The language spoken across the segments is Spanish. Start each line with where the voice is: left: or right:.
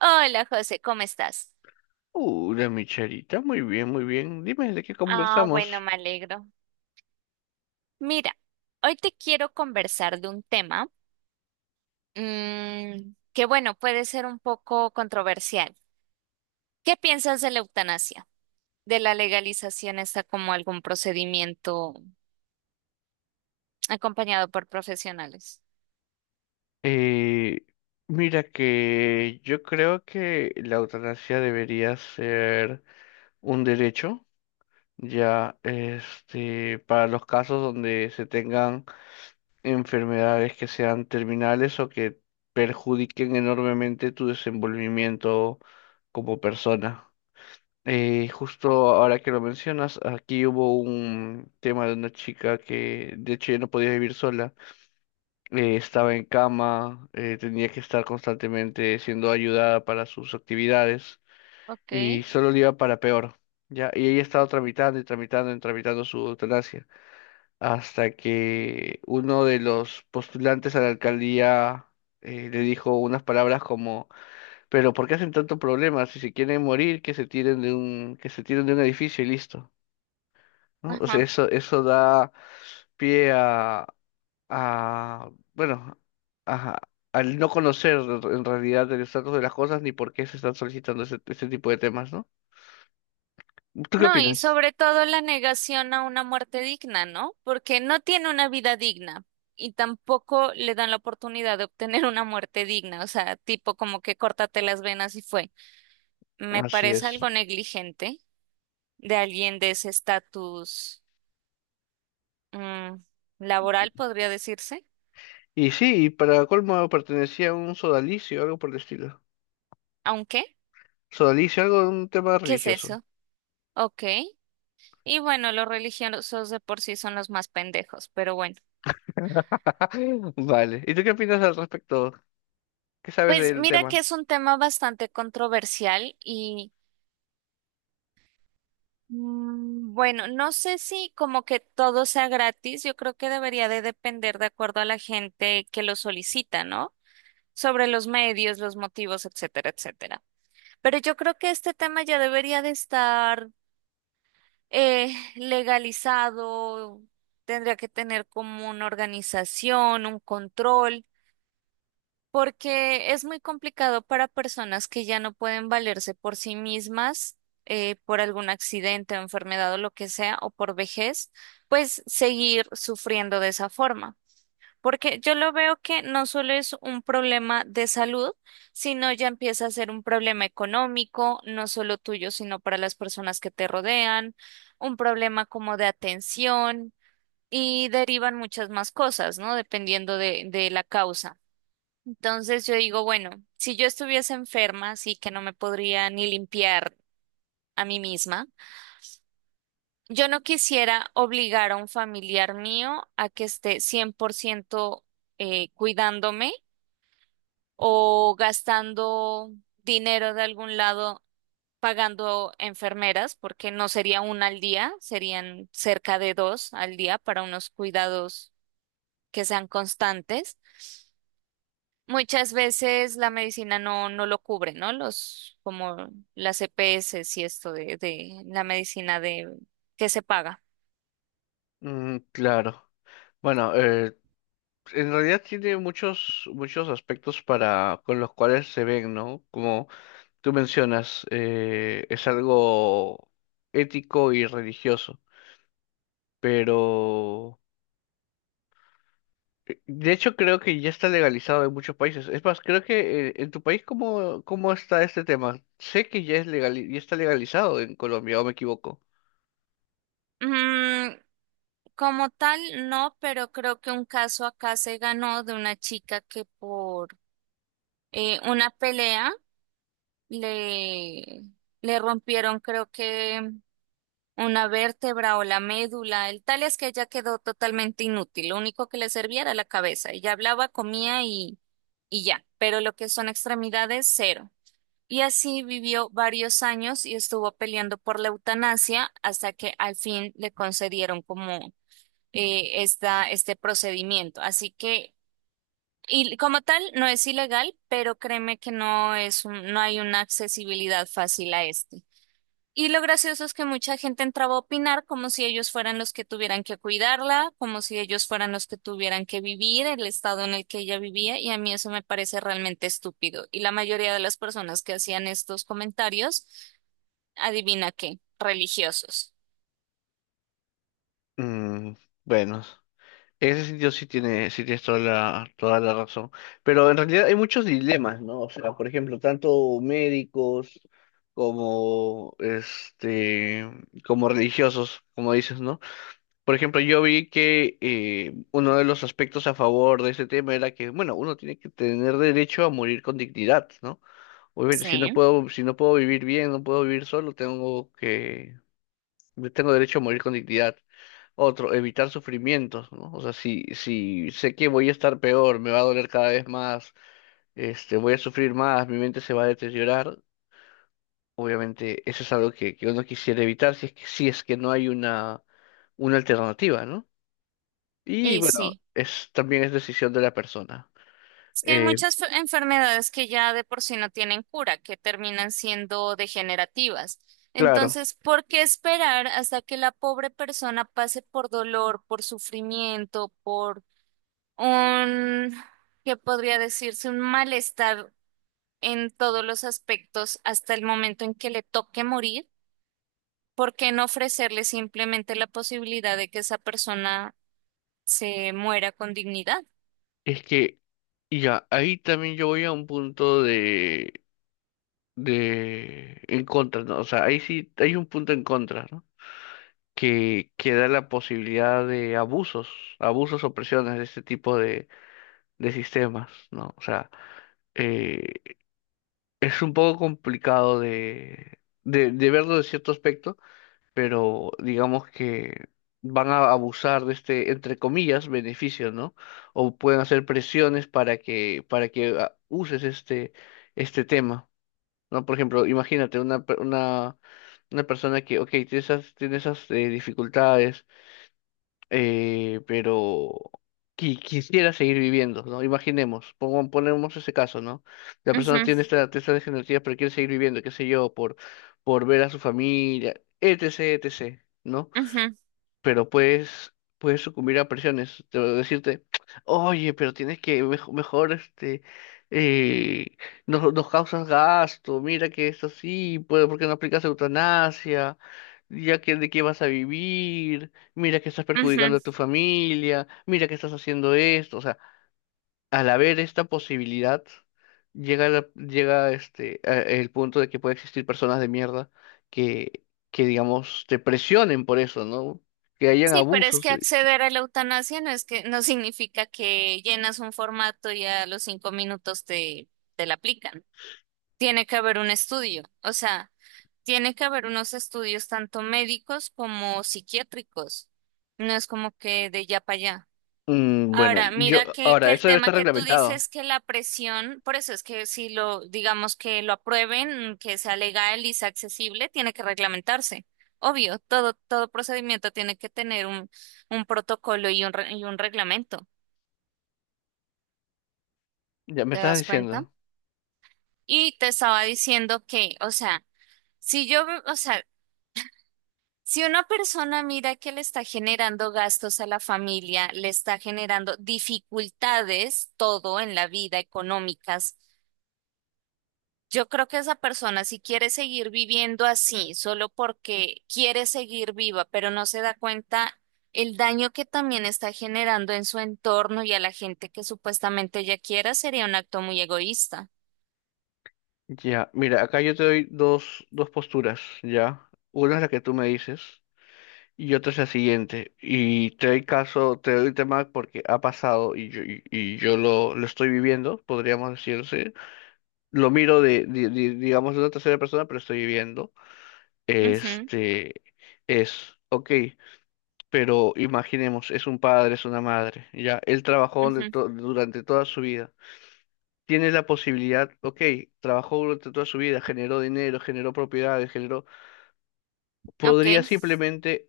right: Hola José, ¿cómo estás?
left: Hola, mi charita, muy bien, muy bien. Dime de qué
right: Ah, bueno,
left: conversamos.
right: me alegro. Mira, hoy te quiero conversar de un tema que, bueno, puede ser un poco controversial. ¿Qué piensas de la eutanasia? ¿De la legalización está como algún procedimiento acompañado por profesionales?
left: Eh, Mira que yo creo que la eutanasia debería ser un derecho, ya para los casos donde se tengan enfermedades que sean terminales o que perjudiquen enormemente tu desenvolvimiento como persona. Justo ahora que lo mencionas, aquí hubo un tema de una chica que de hecho ya no podía vivir sola. Estaba en cama, tenía que estar constantemente siendo ayudada para sus actividades
right: Ok.
left: y solo le iba para peor, ¿ya? Y ella estaba tramitando su eutanasia hasta que uno de los postulantes a la alcaldía le dijo unas palabras como, pero ¿por qué hacen tanto problema? Si se quieren morir, que se tiren de un edificio y listo, ¿no? O sea,
right: Ajá.
left: eso da pie a, bueno, a- al no conocer en realidad el estatus de las cosas ni por qué se están solicitando ese tipo de temas, ¿no? ¿Tú qué
right: No, y
left: opinas?
right: sobre todo la negación a una muerte digna, ¿no? Porque no tiene una vida digna y tampoco le dan la oportunidad de obtener una muerte digna, o sea, tipo como que córtate las venas y fue. Me
left: Así
right: parece
left: es.
right: algo negligente de alguien de ese estatus mm, laboral, podría decirse.
left: Y sí, y para colmo pertenecía a un sodalicio, algo por el estilo.
right: Aunque,
left: Sodalicio, algo de un tema
right: ¿qué es
left: religioso.
right: eso? Ok. Y bueno, los religiosos de por sí son los más pendejos, pero bueno.
left: Vale. ¿Y tú qué opinas al respecto? ¿Qué sabes
right: Pues
left: del
right: mira que
left: tema?
right: es un tema bastante controversial y... Mm, bueno, no sé si como que todo sea gratis, yo creo que debería de depender de acuerdo a la gente que lo solicita, ¿no? Sobre los medios, los motivos, etcétera, etcétera. Pero yo creo que este tema ya debería de estar legalizado, tendría que tener como una organización, un control. Porque es muy complicado para personas que ya no pueden valerse por sí mismas, por algún accidente o enfermedad o lo que sea, o por vejez, pues seguir sufriendo de esa forma. Porque yo lo veo que no solo es un problema de salud, sino ya empieza a ser un problema económico, no solo tuyo, sino para las personas que te rodean, un problema como de atención y derivan muchas más cosas, ¿no? Dependiendo de la causa. Entonces yo digo, bueno, si yo estuviese enferma, así que no me podría ni limpiar a mí misma, yo no quisiera obligar a un familiar mío a que esté 100% cuidándome o gastando dinero de algún lado pagando enfermeras, porque no sería una al día, serían cerca de dos al día para unos cuidados que sean constantes. Muchas veces la medicina no lo cubre, ¿no? Los, como las EPS y esto de la medicina de que se paga.
left: Mm, claro. Bueno, en realidad tiene muchos aspectos para, con los cuales se ven, ¿no? Como tú mencionas, es algo ético y religioso, pero de hecho creo que ya está legalizado en muchos países. Es más, creo que en tu país, ¿cómo está este tema? Sé que ya es legal, ya está legalizado en Colombia, ¿o me equivoco?
right: Mm, como tal, no, pero creo que un caso acá se ganó de una chica que por una pelea le, le rompieron, creo que una vértebra o la médula. El tal es que ella quedó totalmente inútil. Lo único que le servía era la cabeza. Ella hablaba, comía y ya. Pero lo que son extremidades, cero. Y así vivió varios años y estuvo peleando por la eutanasia hasta que al fin le concedieron como este procedimiento. Así que, y como tal, no es ilegal, pero créeme que no hay una accesibilidad fácil a esto. Y lo gracioso es que mucha gente entraba a opinar como si ellos fueran los que tuvieran que cuidarla, como si ellos fueran los que tuvieran que vivir el estado en el que ella vivía, y a mí eso me parece realmente estúpido. Y la mayoría de las personas que hacían estos comentarios, adivina qué, religiosos.
left: Mm, bueno. En ese sentido sí tiene, sí tienes toda la razón. Pero en realidad hay muchos dilemas, ¿no? O sea, por ejemplo, tanto médicos como como religiosos, como dices, ¿no? Por ejemplo, yo vi que uno de los aspectos a favor de ese tema era que, bueno, uno tiene que tener derecho a morir con dignidad, ¿no? Obviamente,
right: Sí.
left: si no puedo vivir bien, no puedo vivir solo, tengo derecho a morir con dignidad. Otro, evitar sufrimientos, ¿no? O sea, si sé que voy a estar peor, me va a doler cada vez más, voy a sufrir más, mi mente se va a deteriorar, obviamente eso es algo que uno quisiera evitar si es que no hay una alternativa, ¿no? Y
right: Y
left: bueno,
right: sí.
left: es, también es decisión de la persona.
right: Es que hay
left: Eh,
right: muchas enfermedades que ya de por sí no tienen cura, que terminan siendo degenerativas.
left: claro,
right: Entonces, ¿por qué esperar hasta que la pobre persona pase por dolor, por sufrimiento, por un, ¿qué podría decirse? Un malestar en todos los aspectos hasta el momento en que le toque morir. ¿Por qué no ofrecerle simplemente la posibilidad de que esa persona se muera con dignidad?
left: es que y ya, ahí también yo voy a un punto de en contra, ¿no? O sea, ahí sí hay un punto en contra, ¿no? Que da la posibilidad de abusos, abusos o presiones de este tipo de sistemas, ¿no? O sea, eh, es un poco complicado de verlo de cierto aspecto, pero digamos que van a abusar de este, entre comillas, beneficio, ¿no? O pueden hacer presiones para que uses este tema, ¿no? Por ejemplo, imagínate una persona que, ok, tiene esas dificultades, pero quisiera seguir viviendo, ¿no? Imaginemos, ponemos ese caso, ¿no? La persona
right: Ujú,
left: tiene esta degenerativa, pero quiere seguir viviendo, qué sé yo, por ver a su familia, etc., etc., ¿no?
right: ujú,
left: pero puedes sucumbir a presiones, te voy decirte, oye, pero tienes que mejor, eh, nos causas gasto, mira que es así, pues, ¿por qué no aplicas eutanasia? Ya que de qué vas a vivir, mira que estás perjudicando
right: ujú.
left: a tu familia, mira que estás haciendo esto, o sea, al haber esta posibilidad, llega el punto de que puede existir personas de mierda que, que, digamos, te presionen por eso, ¿no? Que hayan
right: Sí, pero es
left: abusos.
right: que acceder a la eutanasia no es que no significa que llenas un formato y a los 5 minutos te la aplican. Tiene que haber un estudio, o sea, tiene que haber unos estudios tanto médicos como psiquiátricos. No es como que de ya para allá.
left: Mm, bueno,
right: Ahora,
left: yo,
right: mira que
left: ahora,
right: el
left: eso debe
right: tema
left: estar
right: que tú
left: reglamentado.
right: dices que la presión, por eso es que si lo, digamos que lo aprueben, que sea legal y sea accesible, tiene que reglamentarse. Obvio, todo procedimiento tiene que tener un protocolo y un, y un reglamento.
left: Ya me
right: ¿Te
left: estás
right: das cuenta?
left: diciendo.
right: Y te estaba diciendo que, o sea, si yo, o sea, si una persona mira que le está generando gastos a la familia, le está generando dificultades, todo en la vida económicas. Yo creo que esa persona, si quiere seguir viviendo así, solo porque quiere seguir viva, pero no se da cuenta el daño que también está generando en su entorno y a la gente que supuestamente ella quiera, sería un acto muy egoísta.
left: Ya, mira, acá yo te doy dos posturas, ¿ya? Una es la que tú me dices y otra es la siguiente. Y te doy caso, te doy el tema porque ha pasado y yo lo estoy viviendo, podríamos decirse. Lo miro de, digamos, de una tercera persona, pero estoy viendo,
right: Ujú,
left: este, es, ok, pero imaginemos, es un padre, es una madre, ya, él trabajó
right: ujú,
left: durante toda su vida, tiene la posibilidad, ok, trabajó durante toda su vida, generó dinero, generó propiedades, generó,
right: Ok.
left: podría simplemente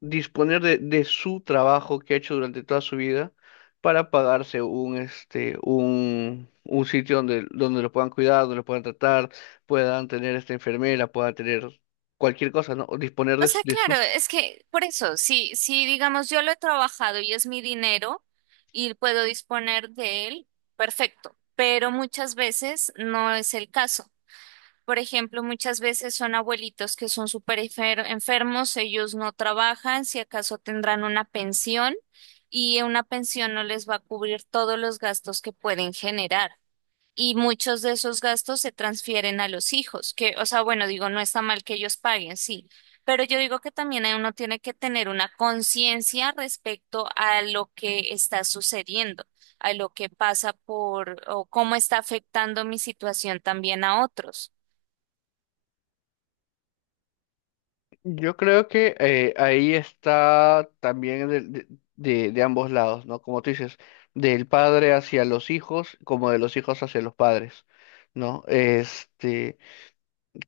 left: disponer de su trabajo que ha hecho durante toda su vida para pagarse un sitio donde lo puedan cuidar, donde lo puedan tratar, puedan tener esta enfermera, puedan tener cualquier cosa, ¿no? O disponer
right: O
left: de, su...
right: sea,
left: de su-
right: claro, es que por eso, si digamos yo lo he trabajado y es mi dinero y puedo disponer de él, perfecto, pero muchas veces no es el caso. Por ejemplo, muchas veces son abuelitos que son enfermos, ellos no trabajan, si acaso tendrán una pensión y una pensión no les va a cubrir todos los gastos que pueden generar. Y muchos de esos gastos se transfieren a los hijos, que, o sea, bueno, digo, no está mal que ellos paguen, sí, pero yo digo que también uno tiene que tener una conciencia respecto a lo que está sucediendo, a lo que pasa por o cómo está afectando mi situación también a otros.
left: Yo creo que ahí está también de ambos lados, ¿no? Como tú dices, del padre hacia los hijos, como de los hijos hacia los padres, ¿no?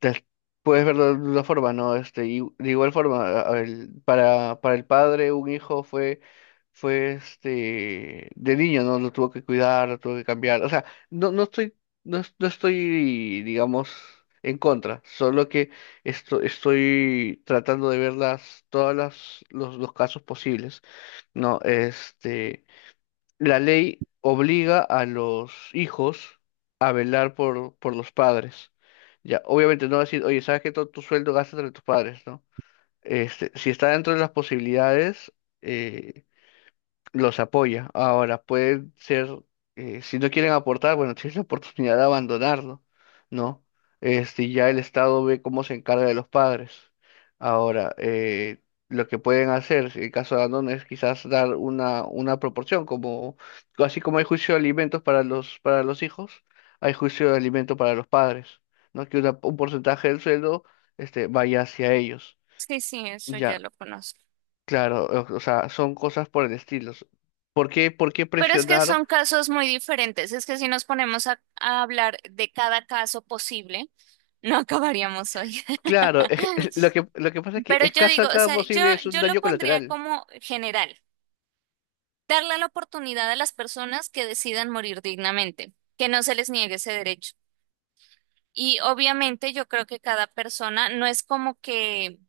left: te- Puedes verlo de una forma, ¿no? Y de igual forma, para el padre, un hijo fue de niño, ¿no? Lo tuvo que cuidar, lo tuvo que cambiar. O sea, no, no estoy, no estoy, digamos, en contra, solo que estoy tratando de ver las, todas las, los casos posibles, ¿no? La ley obliga a los hijos a velar por los padres. Ya, obviamente no va a decir, oye, sabes que todo tu sueldo gastas entre tus padres, ¿no? Si está dentro de las posibilidades, eh, los apoya. Ahora, puede ser, si no quieren aportar, bueno, tienes la oportunidad de abandonarlo, ¿no? Ya el Estado ve cómo se encarga de los padres. Ahora, lo que pueden hacer, si en caso de abandono, es quizás dar una proporción, como, así como hay juicio de alimentos para los hijos, hay juicio de alimentos para los padres, ¿no? Que un porcentaje del sueldo, vaya hacia ellos.
right: Sí, sí, eso ya
left: Ya,
right: lo conozco.
left: claro, o sea, son cosas por el estilo. ¿Por qué
right: Pero es que
left: presionar?
right: son casos muy diferentes. Es que si nos ponemos a hablar de cada caso posible, no acabaríamos hoy.
left: Claro, lo que pasa es que
right: Pero yo
left: escasa
right: digo, o
left: cada
right: sea,
left: posible es un
right: yo lo
left: daño
right: pondría
left: colateral.
right: como general, darle la oportunidad a las personas que decidan morir dignamente, que no se les niegue ese derecho. Y obviamente yo creo que cada persona no es como que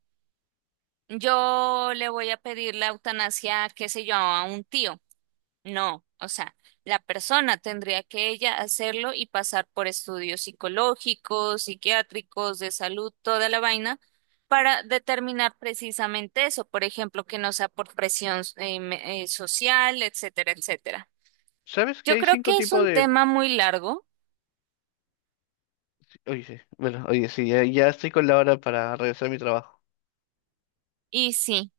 right: yo le voy a pedir la eutanasia, qué sé yo, a un tío. No, o sea, la persona tendría que ella hacerlo y pasar por estudios psicológicos, psiquiátricos, de salud, toda la vaina, para determinar precisamente eso, por ejemplo, que no sea por presión social, etcétera, etcétera.
left: ¿Sabes que
right: Yo
left: hay
right: creo
left: cinco
right: que es
left: tipos
right: un
left: de...
right: tema muy largo
left: Oye, sí, bueno, oye, sí, ya estoy con la hora para regresar a mi trabajo.
right: y sí,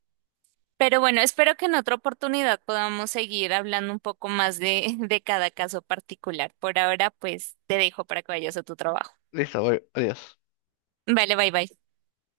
right: pero bueno, espero que en otra oportunidad podamos seguir hablando un poco más de, de cada caso particular. Por ahora, pues te dejo para que vayas a tu trabajo.
left: Listo, voy, adiós.
right: Vale, bye bye.